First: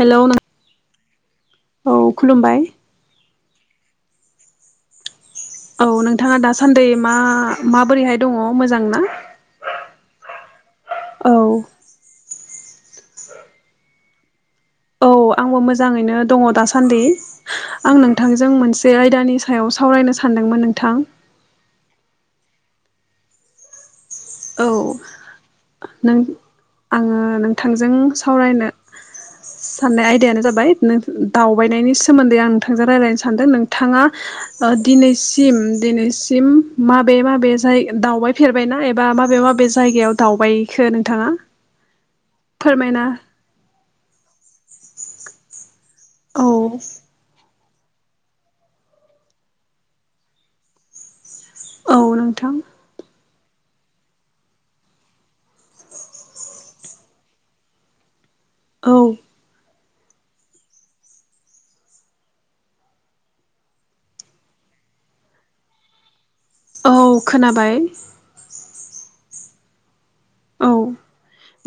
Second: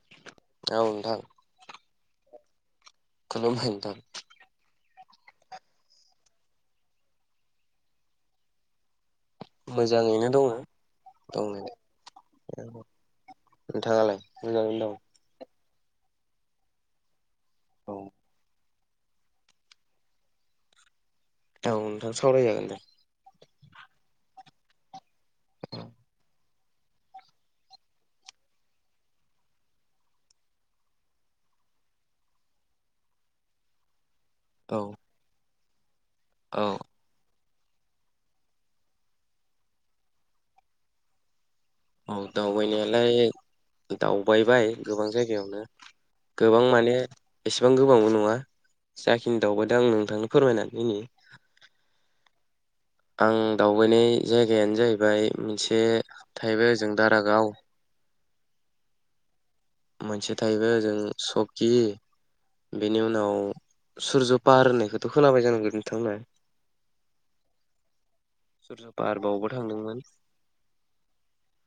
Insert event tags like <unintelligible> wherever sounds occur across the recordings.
Hello औ नोंथां। औ खुलुमबाय। खुलुमबाय नोंथां। औ नोंथाङा दासान्दि मा माबोरैहाय दङ मोजां ना? मोजाङैनो औ दङो दंनायालाय। नोंथाङालाय मोजाङैनो दं? औ आंबो मोजाङैनो दङ दासान्दि। औ आं नोंथांजों मोनसे से आयदानि सायाव सावरायनो सानदोंमोन नोंथां। औ नोंथां सावराय जागोन दे। औ नों आङो नोंथांजों सावरायनो साननाय आयदायानो जाबाय नो दावबायनायनि सोमोन्दै आं नोंथांजों रायलायनो सानदों नोंथाङा ओ औ दिनैसिम <unintelligible> सिम औ माबेे माबे फ्राय दावबायफेरबायना एब बा माबे माबे जायगायाव दावबायखो नोंथाङा? औ फोरमायना दावबायनायालाय दावबायबाय गोबां जायगायावनो। गोबां औ माने एसेबां गोबांबो नङा जाखिनि दावबायदो आं नोंथांनो फोरमायनानै होनि औ नोंथां। आं दावबायनाय जायगायानो जाहैबाय मोनसे थाहैबाय ओजों दारागाव। औ मोनसे थाहैबाय ओजों सकि बेनि उनाव सुरज पाहार होननायखौथ खोनाबाय जानांगौ नोंथांमोना औ खोनाबाय सुरज पाहर्बावबो थांदोंमोन औ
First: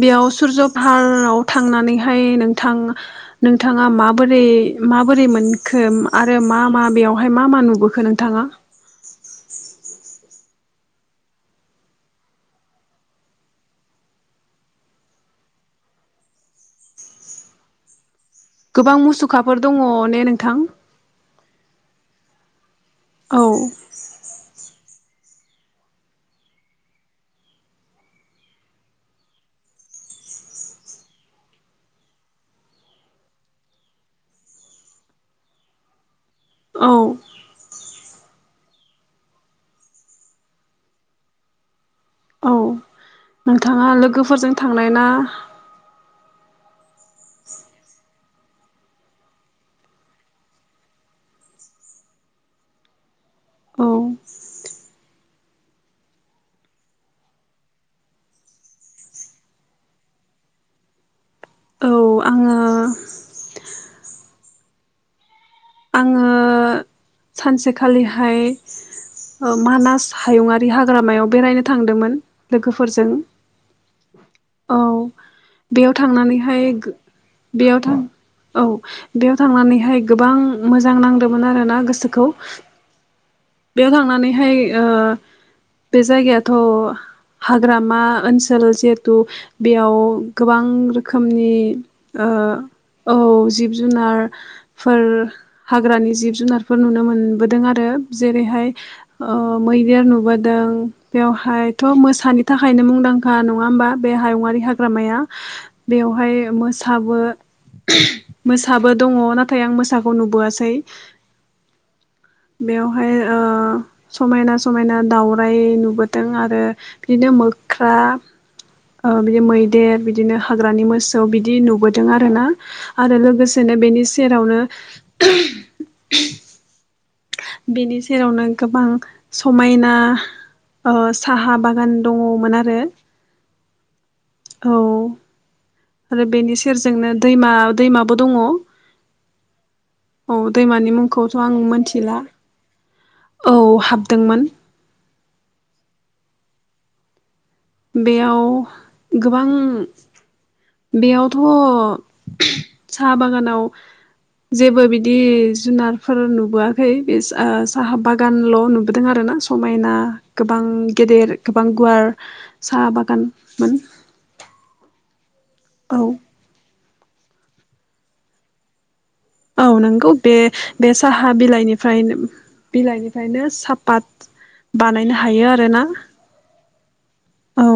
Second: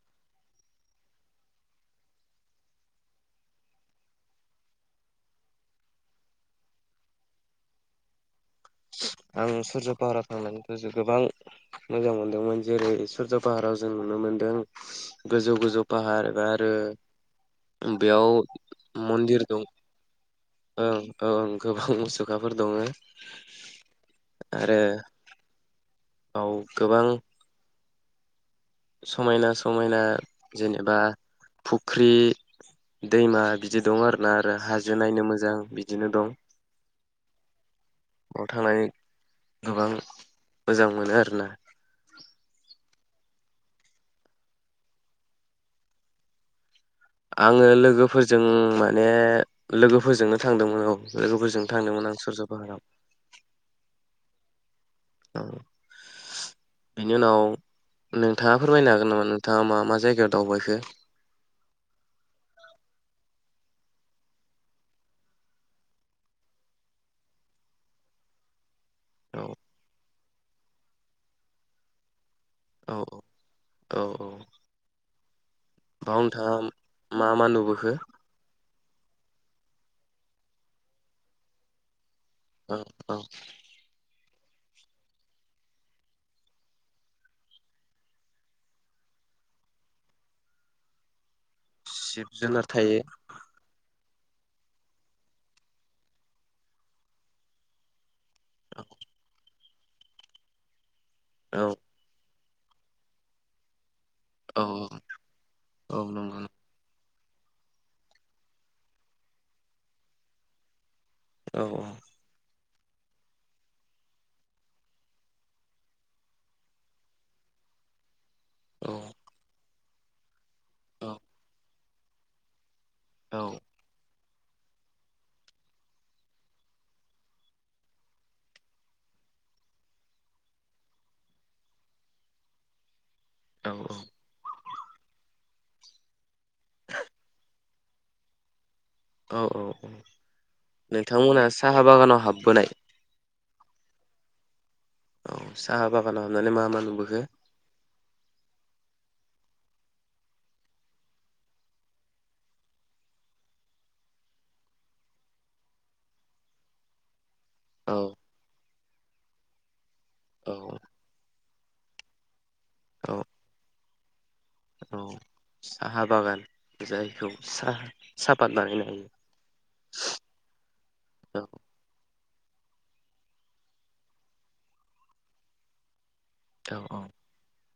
बेयाव सुरज पाहाराव थांनानै हाय नोंथां नोंथाङा माबोरै माबोरै मोनखो आरो मा मा बेयावहाय मा मा नुबोखो नोंथाङा आं सुरज पाहाराव थांनानै गोसोखौ गोबां मोजां मोनदोंमोन जेरै सुरज पाहाराव जों नुनो मोनदों गोजौ गोजौ पाहार एबा आरो बेयाव गोबां मन्दिर दं मुसुखाफोर दङ ने नों ओं ओ गोबां मुसुखाफोर दङ औ आव गोबां समायना समायना जेनेबा फुख्रि दैमा बिदि दं आरोना आरो हाजो नायनो मोजां बिदिनो दं औ <unintelligible> थांनानै गोबां मोजां मोनो आरोना औ नोंथाङा लोगोफोरजों थांनाय ना आङो लोगोफोरजों माने लोगोफोरजोंनो थांदोंमोन औ लोगोफोरजों थांदोंमोन आं सुरज पाहाराव औ बेनि उनाव नोंथाङा फोरमायनो हागोन नामा नोंथाङा मा मा जायगायाव दावबायखो औ आङो सानसे खालिहाय औ मानास हायुंयारि हाग्रामायाव बेरायनो थांदोंमोन लोगोफोरजों औ औ औ औ बेयाव बाव नोंथाङा थांनानैहाय गो मा मा बेयाव नुबोखो? थां औ बेयाव थांनानै हाय गोबां मोजां नांदोंमोन आरो ना गोसो खौ औ बेयाव थांनानै हाय ओ बे जायगायाथ हाग्रामा ओनसोल जिहेथु बेयाव गोबां रोखोमनि जिब जुनार थायो ओ औ जिब जुनार फोर हाग्रानि जिब जुनारफोर नुनो मोनबोदों आरो जेरै हाय ओ ओ मैदेर नुबोदों औ बेवहायथ मोसानि थाखायनो मुंदांखा नङा होमबा बे हायुंयारि औ हाग्रामाया औ बेवहाय नंगौ मोसाबो मोसाबो दङ नाथाय आं मोसाखौ नुबोयासै औ औ बेयाव बेहाय ओ समायना समायना दाउराइ नुबोदों आरो बिदिनो मोख्रा औ ओ बिदि मै देर बिदिनो हाग्रानि औ मोसौ बिदि नुबो दों आरोना। आरो औ लोगोसेनो बेनि जेरावनो बेनि सेरावनो गोबां समायना ओ साहा बागान दङमोन आरो। औ औ औ आरो बेनि सेरजोंनो दैमा दैमाबो दङ'। औ औ औ औ दैमानि मुंखौथ' नोंथांमोना आं साहा मोनथिला बागानाव हाबबोनाय? औ हाबदोंमोन। औ साहा बागानाव हाबनानै मा‌ मा नुबोखो? बेयाव गोबां बेयावथ' साहा बागानाव जेबो बिदि जुनारफोर नुबोआखै बे जा ओ औ साहा बागान ल' नु बोदों आरो ना समायना‌ औ गोबां गेदेर। गोबां गुवार साहा औ बागानमोन। औ औ साहा बागान जायखौ सा साफात बानायनो हायो। औ नोंगौ बे बे साहा बिलाइनिफ्राय बिलाइनिफ्रायनो सापात बानायनो हायो आरोना। औ औ औ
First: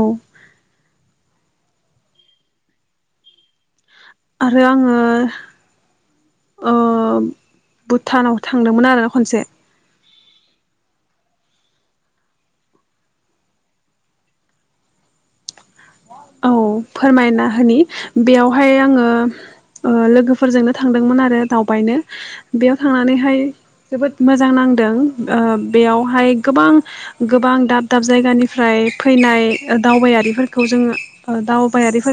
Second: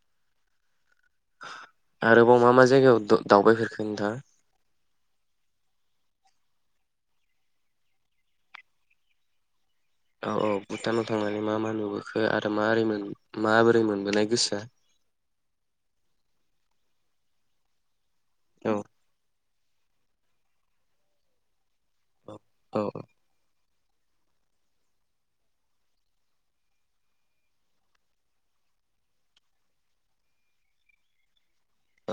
आरोबाव मा-मा जायगायाव दा-दावबायफेरखो आरो आङो ओ भुटानाव थांदोंमोन आरो खनसे। औ औ भुटानाव थांनानै मा-मा नुबोखो आरो माबोरै मोन माबोरै मोनबोनाय गोसोआ? औ फोरमायना होनि। बेयावहाय औ आङो ओ लोगोफोरजोंनो थांदोंमोन आरो दाव बायनो औ बेयाव औ थांनानैहाय जोबोद मोजां नांदों। ओ बेयावहाय गोबां गोबां दाब दाब जायगानिफ्राय फैनाय ओ दावबायारिफोरखौ जोङो ओ दाव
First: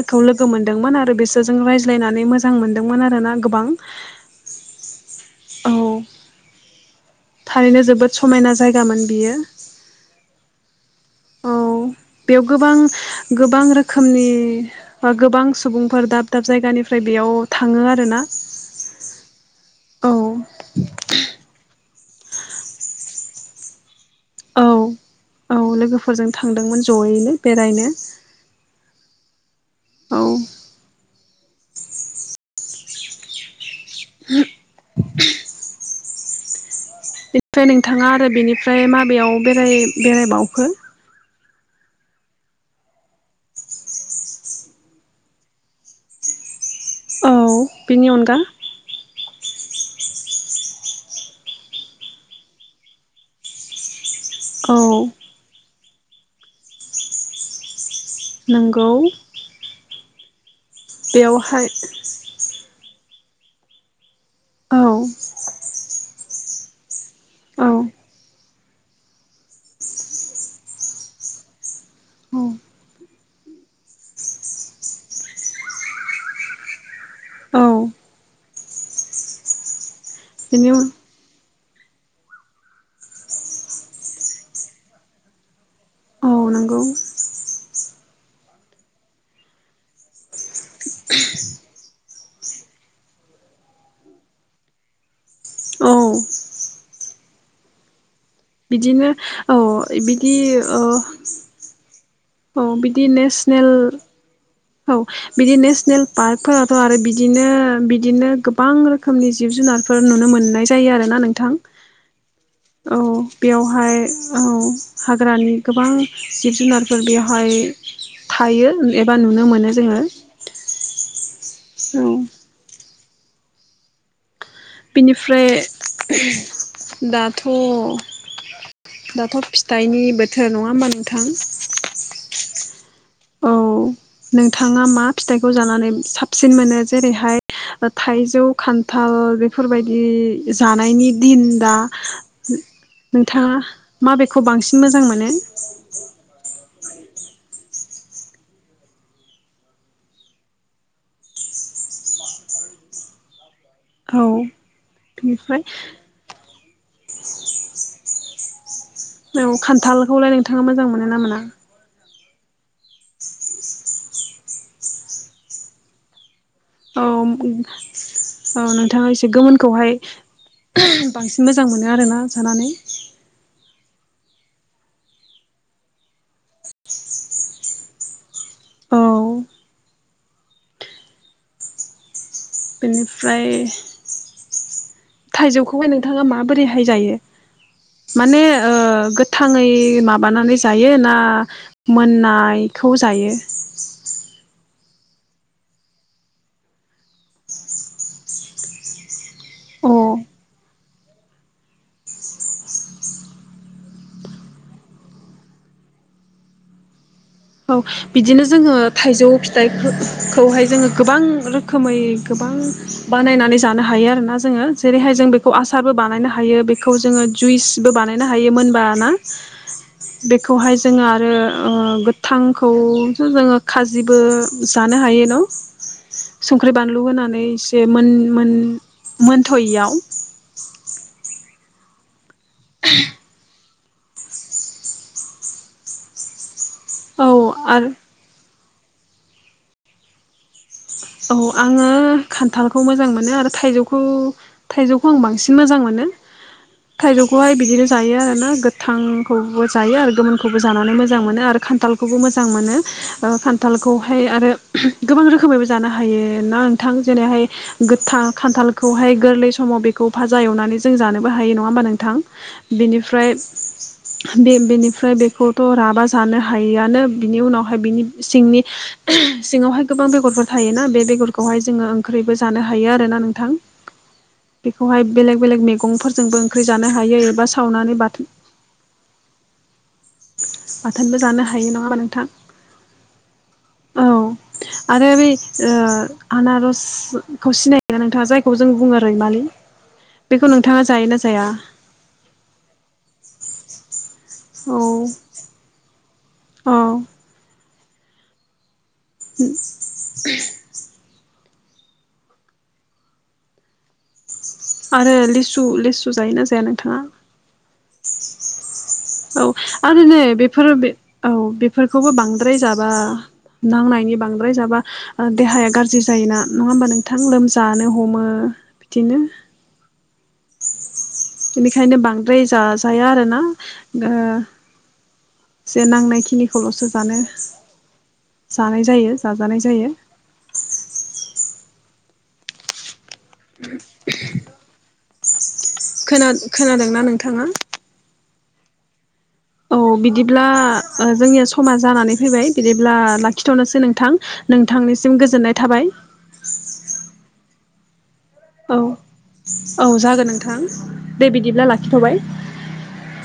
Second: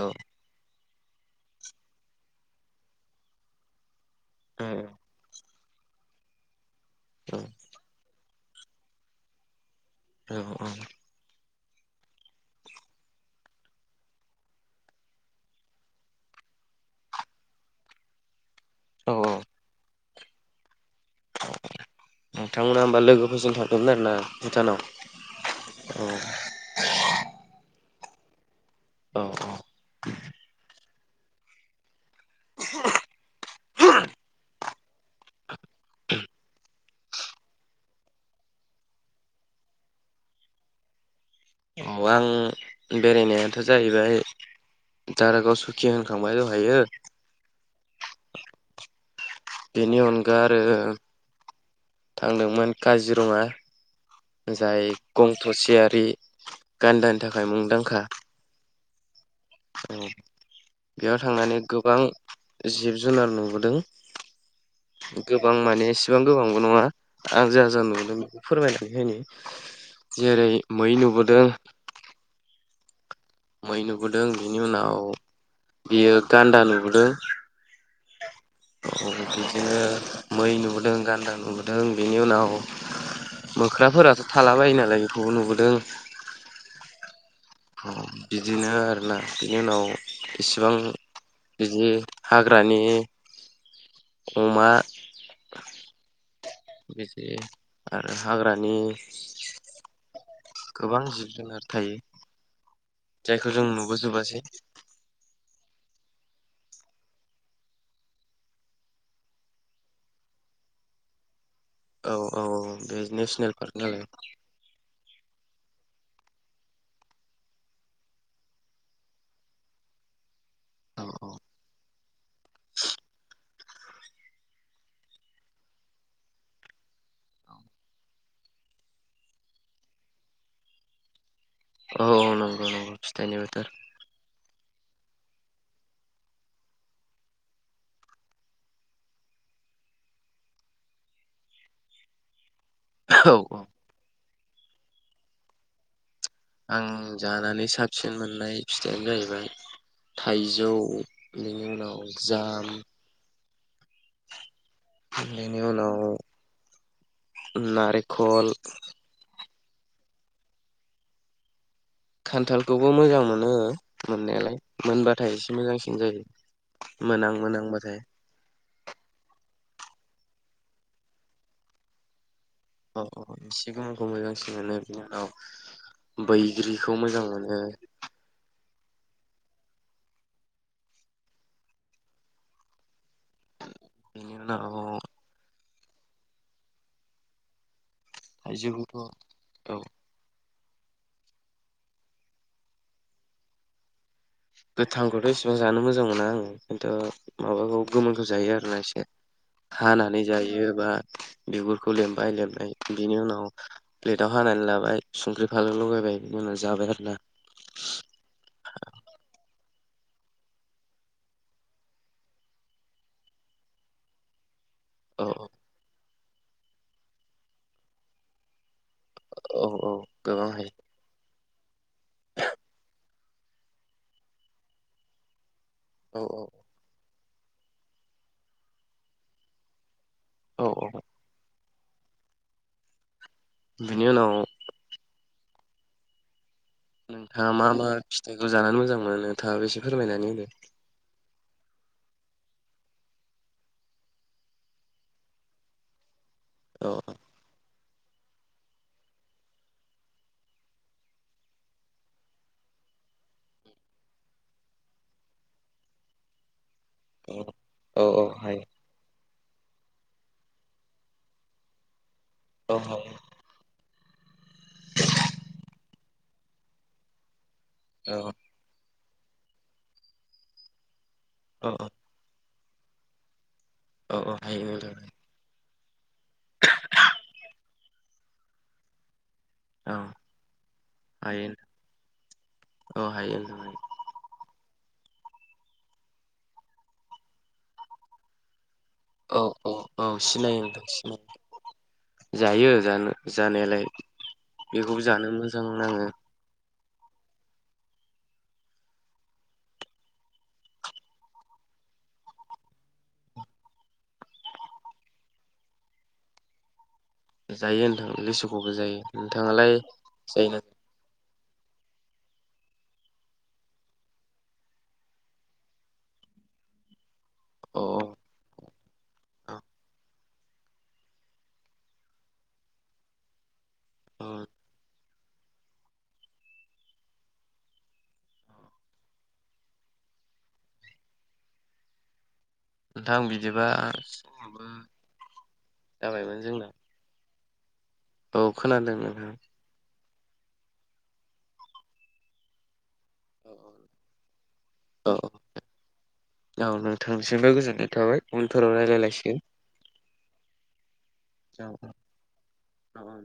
औ लोगो मोन दोंमोन आरो बिसोरजों रायज्लायनानै मोजां मोनदोंमोन आरोना गोबां। उम औ थारैनो जोबोद समायना जायगामोन बियो औ ओं औ बेयाव गोबां-गोबां रोखोमनि बा गोबां सुबुंफोर दाब-दाब जायगानिफ्राय बेयाव थाङो आरो ना औ औ औ नोंथांमोना होमबा लोगोफोरजों थांदोंमोन आरो ना औ-औ लोगोफोरजों थांदोंमोन जयैनो बेरायनो औ औ <inaudible> औ <unintelligible> बेनिफ्राय नोंथाङा आरो बेनिफ्राय माबेयाव बेराय बेरायबावखो औ आं बेरायनायाथ' जाहैबाय दारागाव सुखि होनखांबाय दहायो औ बेनि अनगा बेनि अनगा आरो थांदोंमोन काजिरङा जाय औ गंथ' सेआरि आरि गान्दानि थाखाय मुंदांखा नोंगौ औ बेयाव थांनानै गोबां जिब जु जुनार नुबोदों औ गोबां माने बां गोबांबो नङा आं औ जा-जा नुदों फोरमायना बेखायनो जेरै मै नुबोदों औ मै नुबोदों बिनि उनाव बियो गान्दा नुबोदों औ बिदिनो मै बिनि उन नुबोदों गान्दा नुदों दों बिनि उनाव मोख्राफोराथ' थाला बायो नालाय बिखौबो नुबोदों औ नंगौ ओ बिदिनो आरोना बिनि उनाव इसिबां बिदि हाग्रानि अमा औ बिदि आ बिदिनो औ बि गोबां जिब-जुनार थायो औ बिदि जायखौ जों नेसनेल नुबोजोबासै औ बिदि नेसनेल पार्कफोराथ' आरो बिदिनो-बिदिनो गोबां रोखोमनि जिब-जुनारफोर नुनो मोननाय जायो आरोना नोंथां औ औ बे औ नेसनेल पार्क बेयावहाय नालाय औ हाग्रानि गोबां जिब जुनारफोर बेवहाय थायो एबा नु नुनो मोनो जोङो। औ औ औ। <unintelligible> बिनिफ्राय दाथ' दाथ' फिथाइनि बोथोर नङा होमबा नोंथां? औ नंगौ नंगौ। औ <unintelligible> नोंथाङा मा फिथाइखौ जानानै साबसिन मोनो जेरैहाय थाइजौ, खान्थाल बेफोरबायदि जानायनि दिन दा औ औ नोंथाङा मा बे? खौ बांसिन मोजां मोनो। आं जानानै साबसिन मोननाय फिथाइयानो जाहैबाय थाइजौ बेनि उनाव जाम औ बेनि बिनिफ्राय उनाव नारे खल औ खान्थालखौलाय नोंथाङा मोजां मोनो ना मोना? खान्थालखौबो मोजां मोनो मोननायालाय मोनबाथाय एसे मोजांसिन जायो। औ मोनां मोनांबाथाय औनो थाङा एसे गोमोनखौहाय बांसिन मोजां मोनो आर ना? औ औ। मोजांसिन मोनो बिनानाव बैग्रिखौ मोजां मोनो। औ ओमफ्राय बेनि उनाव थाइजौखौ खौहाय नोंथाङा माबोरै हाय जायो? माने ओ थाइजौखौथ' गोथाङै औ माबानानै जायो ना मोननायखौ जायो? गोथांखौथ' इसेबां जानो मोजां मोना आङो खिन्थु माबाखौ गोमोनखौ जायो आरोना एसे अ हानानै जायो बा बिगुरखौ लमबाय लमबाय बिनि उनाव प्लेटाव हानानै लाबाय संख्रि फालु लगायबाय बिनि उनाव जाबाय आरोना। औ बिदिनो जोङो थाइजौ फिथाइखौहाय जोङो गोबां रोखोमै गोबां बानायनानै जानो हायो आरोना जोङो। जेरैहाय औ जों बेखौ आसारबो बानायनो हा हायो बेखौ जोङो जुइसबो बानायनो हायो मोनबा ना औ औ गोबां हायो बेखौहाय जोङो आरो ओ गो थांखौसो जोङो खाजिबो जानो हायो न'? औ औ संख्रि बानलु <unintelligible> ओमफ्राय इसे मोन मोन मोनथ'यियाव औ औ <unintelligible> बेनि उनाव औ नोंथाङा मा मा आरो फिथाइखौ जानानै मोजां मोनो नोंथाङा बेसे फोरमायनानै होदो। औ आङो खान्थालखौ मोजां मोनो आरो थाइजौखौ थाइजौखौ आं बांसिन मोजां मोनो। औ थाइजौखौहाय बिदिनो जायो आरोना गोथांखौबो जायो आरो गोमोनखौबो जानानै मोजां मोनो आरो खान्थालखौबो मोजां मोनो खान्थालखौहाय आरो गोबां रोखोमैबो जायो। जानो हायो <unintelligible> नोंथां जेरैहाय औ गोथां औ हायो खान्थालखौहाय गोरलै बे समाव बेखौ फाजा एवनानै जों जानोबो हायो नङा होमबा नोंथां। औ हायो बेनिफ्राय बे -बेनिफ्राय बेखौथ' राबा जानो हायोआनो बिनि उनाव बिनि औ सिंनि सिङावहाय गोबां बेगरफोर थायो ना बेगर <unintelligible> औ जों ओंख्रि जानो हायो आरो ना नोंथां। औ औ हायो बेखौहाय नोंथां बेलेग बेलग <unintelligible> <unintelligible> जोंबो ओंख्रि जानो हायो एबा सावनानै बाथोन औ बाथोनबो जानो हायो नङा होनबा नोंथां औ हायो नोंथां औ। आरो बै ओ आनारसखौ सिनाया नोंथाङा जायखौ जों बुङो औ रैमालि औ औ बेखौ सिनायो नोंथाङा नोंथां जायोना सिनाय जाया जायो जानो जानायालाय। औ बेखौबो जानो मोजां नाङो। औ उम आरो लेसु -लेसु जायोना जाया नोंथाङा? जायो नोंनथां लिसुखौबो जायो। औ नोंथाङालाय आरो नै जायोना बेफोरो बे औ बेफोरखौबो बांद्राय जाबा नांनायनि बांद्राय जाबा देहाया गाज्रि जायो ना नङा होमबा <unintelligible> <unintelligible> अ लोमजानो हमो बिदिनो अ बेनिखायनो बांद्राय जाजाया आरोना। अ <unintelligible> जे नांनाय खिनिखौल'सो जानो जानाय जायो जाजानाय जायो। नोंथां बिदिबा समाबो खोना जाबायमोन जोंना -खोनादोंना नोंथाङा? औ खोनादों ओं। ओ बिदिब्ला जोंनिया समा जानानै फैबाय <unintelligible> <unintelligible> औ लाखिथ'नोसै नोंथां नोंथांनिसिम गोजोननाय थाबाय। औ नोंथांनिसिमबो <unintelligible> औ रायलायलायसिगोन औ जागोन नोंथां दे औ बिदिब्ला लाखिथ'बाय। औ औ